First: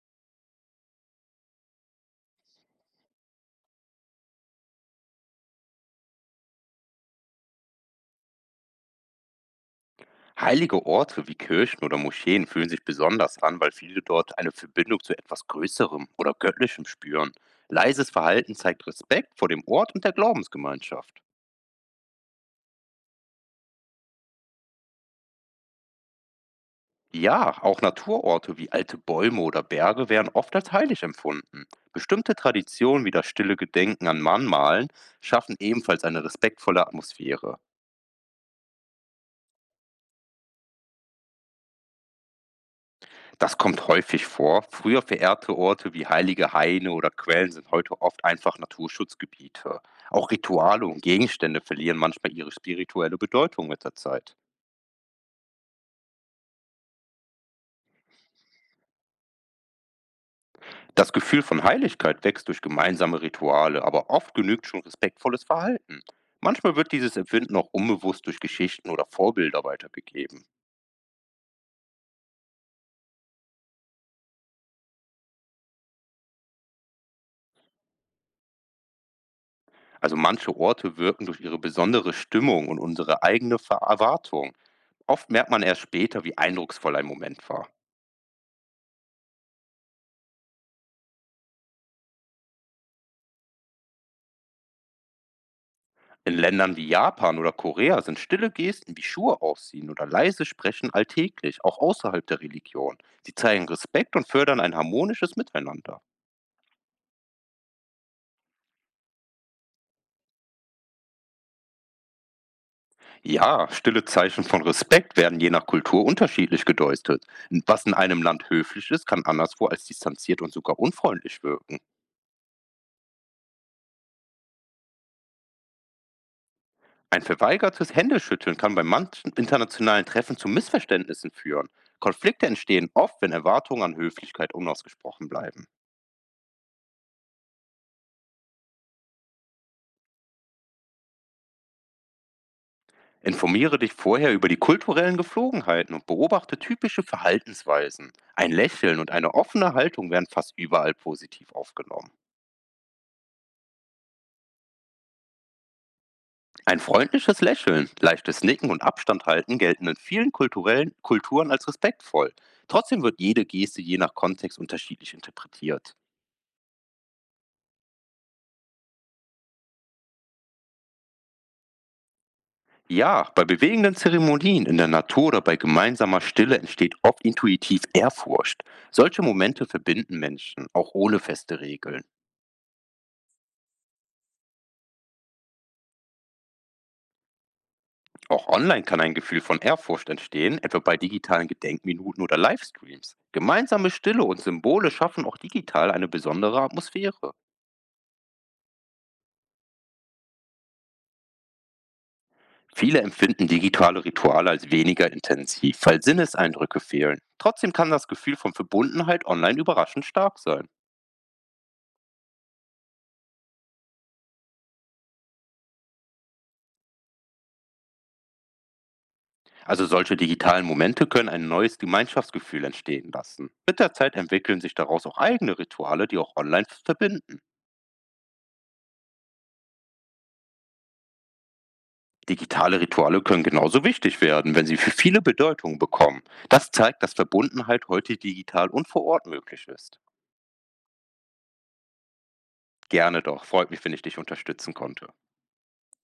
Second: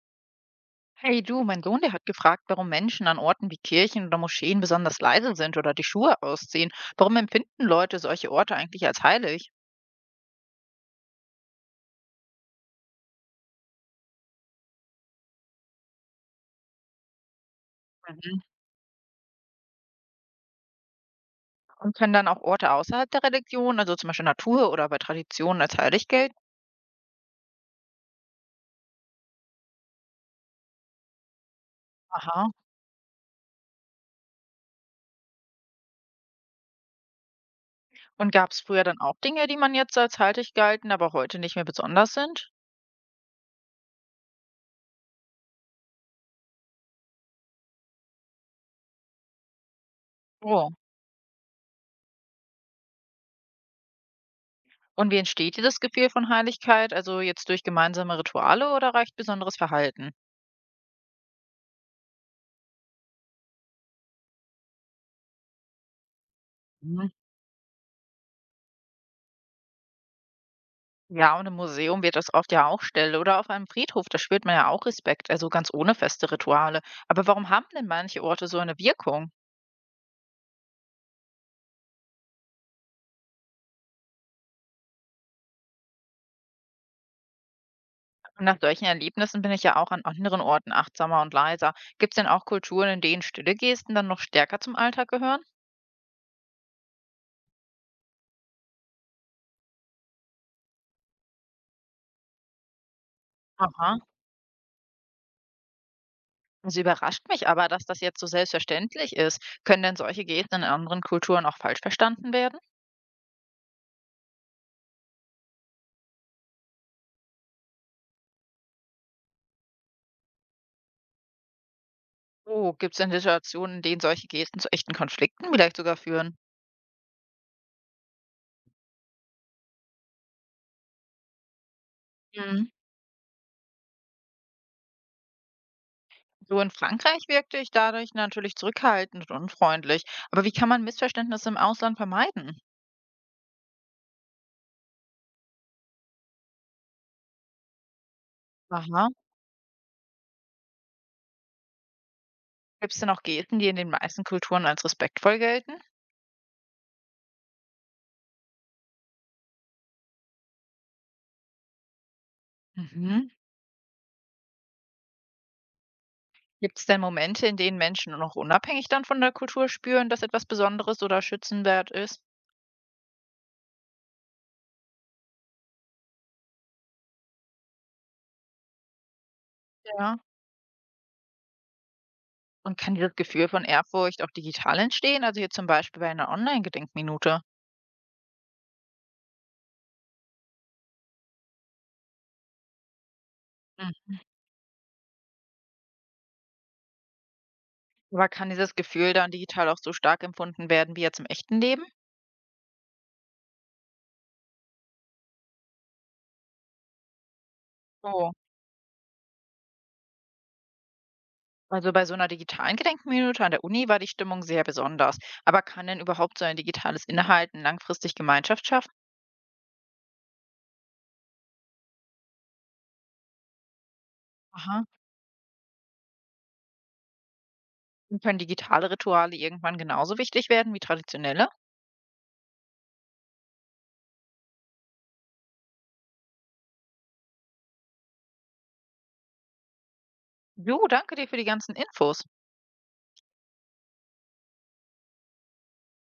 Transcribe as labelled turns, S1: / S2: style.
S1: Hey du, mein Sohn, der hat gefragt, warum Menschen an Orten wie Kirchen oder Moscheen besonders leise sind oder die Schuhe ausziehen. Warum empfinden Leute solche Orte eigentlich als heilig?
S2: Heilige Orte wie Kirchen oder Moscheen fühlen sich besonders an, weil viele dort eine Verbindung zu etwas Größerem oder Göttlichem spüren. Leises
S1: Mhm.
S2: Verhalten zeigt Respekt vor dem Ort und der Glaubensgemeinschaft.
S1: Und können dann auch Orte außerhalb der Religion, also zum Beispiel Natur oder bei Traditionen, als heilig gelten?
S2: Ja, auch Naturorte wie alte Bäume oder Berge werden oft als heilig empfunden. Bestimmte
S1: Aha.
S2: Traditionen wie das stille Gedenken an Mannmalen schaffen ebenfalls eine respektvolle Atmosphäre.
S1: Und gab es früher dann auch Dinge, die man jetzt als heilig galten, aber heute nicht mehr besonders sind?
S2: Das kommt häufig vor. Früher verehrte Orte wie heilige Haine oder Quellen sind heute oft einfach Naturschutzgebiete. Auch
S1: Oh.
S2: Rituale und Gegenstände verlieren manchmal ihre spirituelle Bedeutung mit der Zeit.
S1: Und wie entsteht dieses Gefühl von Heiligkeit? Also jetzt durch gemeinsame Rituale oder reicht besonderes Verhalten?
S2: Das Gefühl von Heiligkeit wächst durch gemeinsame Rituale, aber oft genügt schon respektvolles Verhalten. Manchmal wird
S1: Mhm.
S2: dieses Empfinden auch unbewusst durch Geschichten oder Vorbilder weitergegeben.
S1: Ja, und im Museum wird das oft ja auch still oder auf einem Friedhof, da spürt man ja auch Respekt, also ganz ohne feste Rituale. Aber warum haben denn manche Orte so eine Wirkung?
S2: Also manche Orte wirken durch ihre besondere Stimmung und unsere eigene Erwartung. Oft merkt man erst später, wie eindrucksvoll ein Moment war.
S1: Und nach solchen Erlebnissen bin ich ja auch an anderen Orten achtsamer und leiser. Gibt es denn auch Kulturen, in denen stille Gesten dann noch stärker zum Alltag gehören?
S2: In Ländern wie Japan oder Korea sind stille Gesten wie Schuhe ausziehen oder leise sprechen alltäglich, auch außerhalb der Religion. Sie zeigen
S1: Aha.
S2: Respekt und fördern ein harmonisches Miteinander.
S1: Also überrascht mich aber, dass das jetzt so selbstverständlich ist. Können denn solche Gesten in anderen Kulturen auch falsch verstanden werden?
S2: Ja, stille Zeichen von Respekt werden je nach Kultur unterschiedlich gedeutet. Was in einem Land höflich ist, kann anderswo als distanziert und sogar unfreundlich wirken.
S1: Oh, gibt es denn Situationen, in denen solche Gesten zu echten Konflikten vielleicht sogar führen?
S2: Ein verweigertes Händeschütteln kann bei manchen internationalen Treffen zu Missverständnissen führen. Konflikte
S1: Mhm.
S2: entstehen oft, wenn Erwartungen an Höflichkeit unausgesprochen bleiben.
S1: So in Frankreich wirkte ich dadurch natürlich zurückhaltend und unfreundlich. Aber wie kann man Missverständnisse im Ausland vermeiden?
S2: Informiere dich vorher über die kulturellen Geflogenheiten und beobachte typische Verhaltensweisen. Ein Lächeln
S1: Aha.
S2: und eine offene Haltung werden fast überall positiv aufgenommen.
S1: Gibt es denn auch Gesten, die in den meisten Kulturen als respektvoll gelten?
S2: Ein freundliches Lächeln, leichtes Nicken und Abstand halten gelten in vielen kulturellen Kulturen als respektvoll. Trotzdem wird
S1: Mhm.
S2: jede Geste je nach Kontext unterschiedlich interpretiert.
S1: Gibt es denn Momente, in denen Menschen noch unabhängig dann von der Kultur spüren, dass etwas Besonderes oder schützenwert ist?
S2: Ja, bei bewegenden Zeremonien in der Natur oder bei gemeinsamer Stille entsteht oft intuitiv Ehrfurcht. Solche Momente
S1: Ja.
S2: verbinden Menschen, auch ohne feste Regeln.
S1: Und kann dieses Gefühl von Ehrfurcht auch digital entstehen? Also hier zum Beispiel bei einer Online-Gedenkminute.
S2: Auch online kann ein Gefühl von Ehrfurcht entstehen, etwa bei digitalen Gedenkminuten oder Livestreams. Gemeinsame
S1: Mhm.
S2: Stille und Symbole schaffen auch digital eine besondere Atmosphäre.
S1: Aber kann dieses Gefühl dann digital auch so stark empfunden werden wie jetzt im echten Leben?
S2: Viele empfinden digitale Rituale als weniger intensiv, weil Sinneseindrücke fehlen. Trotzdem kann das
S1: Oh.
S2: Gefühl von Verbundenheit online überraschend stark sein.
S1: Also bei so einer digitalen Gedenkminute an der Uni war die Stimmung sehr besonders. Aber kann denn überhaupt so ein digitales Inhalten langfristig Gemeinschaft schaffen?
S2: Also solche digitalen Momente können ein neues Gemeinschaftsgefühl entstehen lassen. Mit der Zeit entwickeln sich
S1: Aha.
S2: daraus auch eigene Rituale, die auch online verbinden.
S1: Und können digitale Rituale irgendwann genauso wichtig werden wie traditionelle?
S2: Digitale Rituale können genauso wichtig werden, wenn sie für viele Bedeutungen bekommen. Das zeigt, dass Verbundenheit heute digital und vor Ort möglich ist.
S1: Jo, danke dir für die ganzen Infos.
S2: Gerne doch. Freut mich, wenn ich dich unterstützen konnte.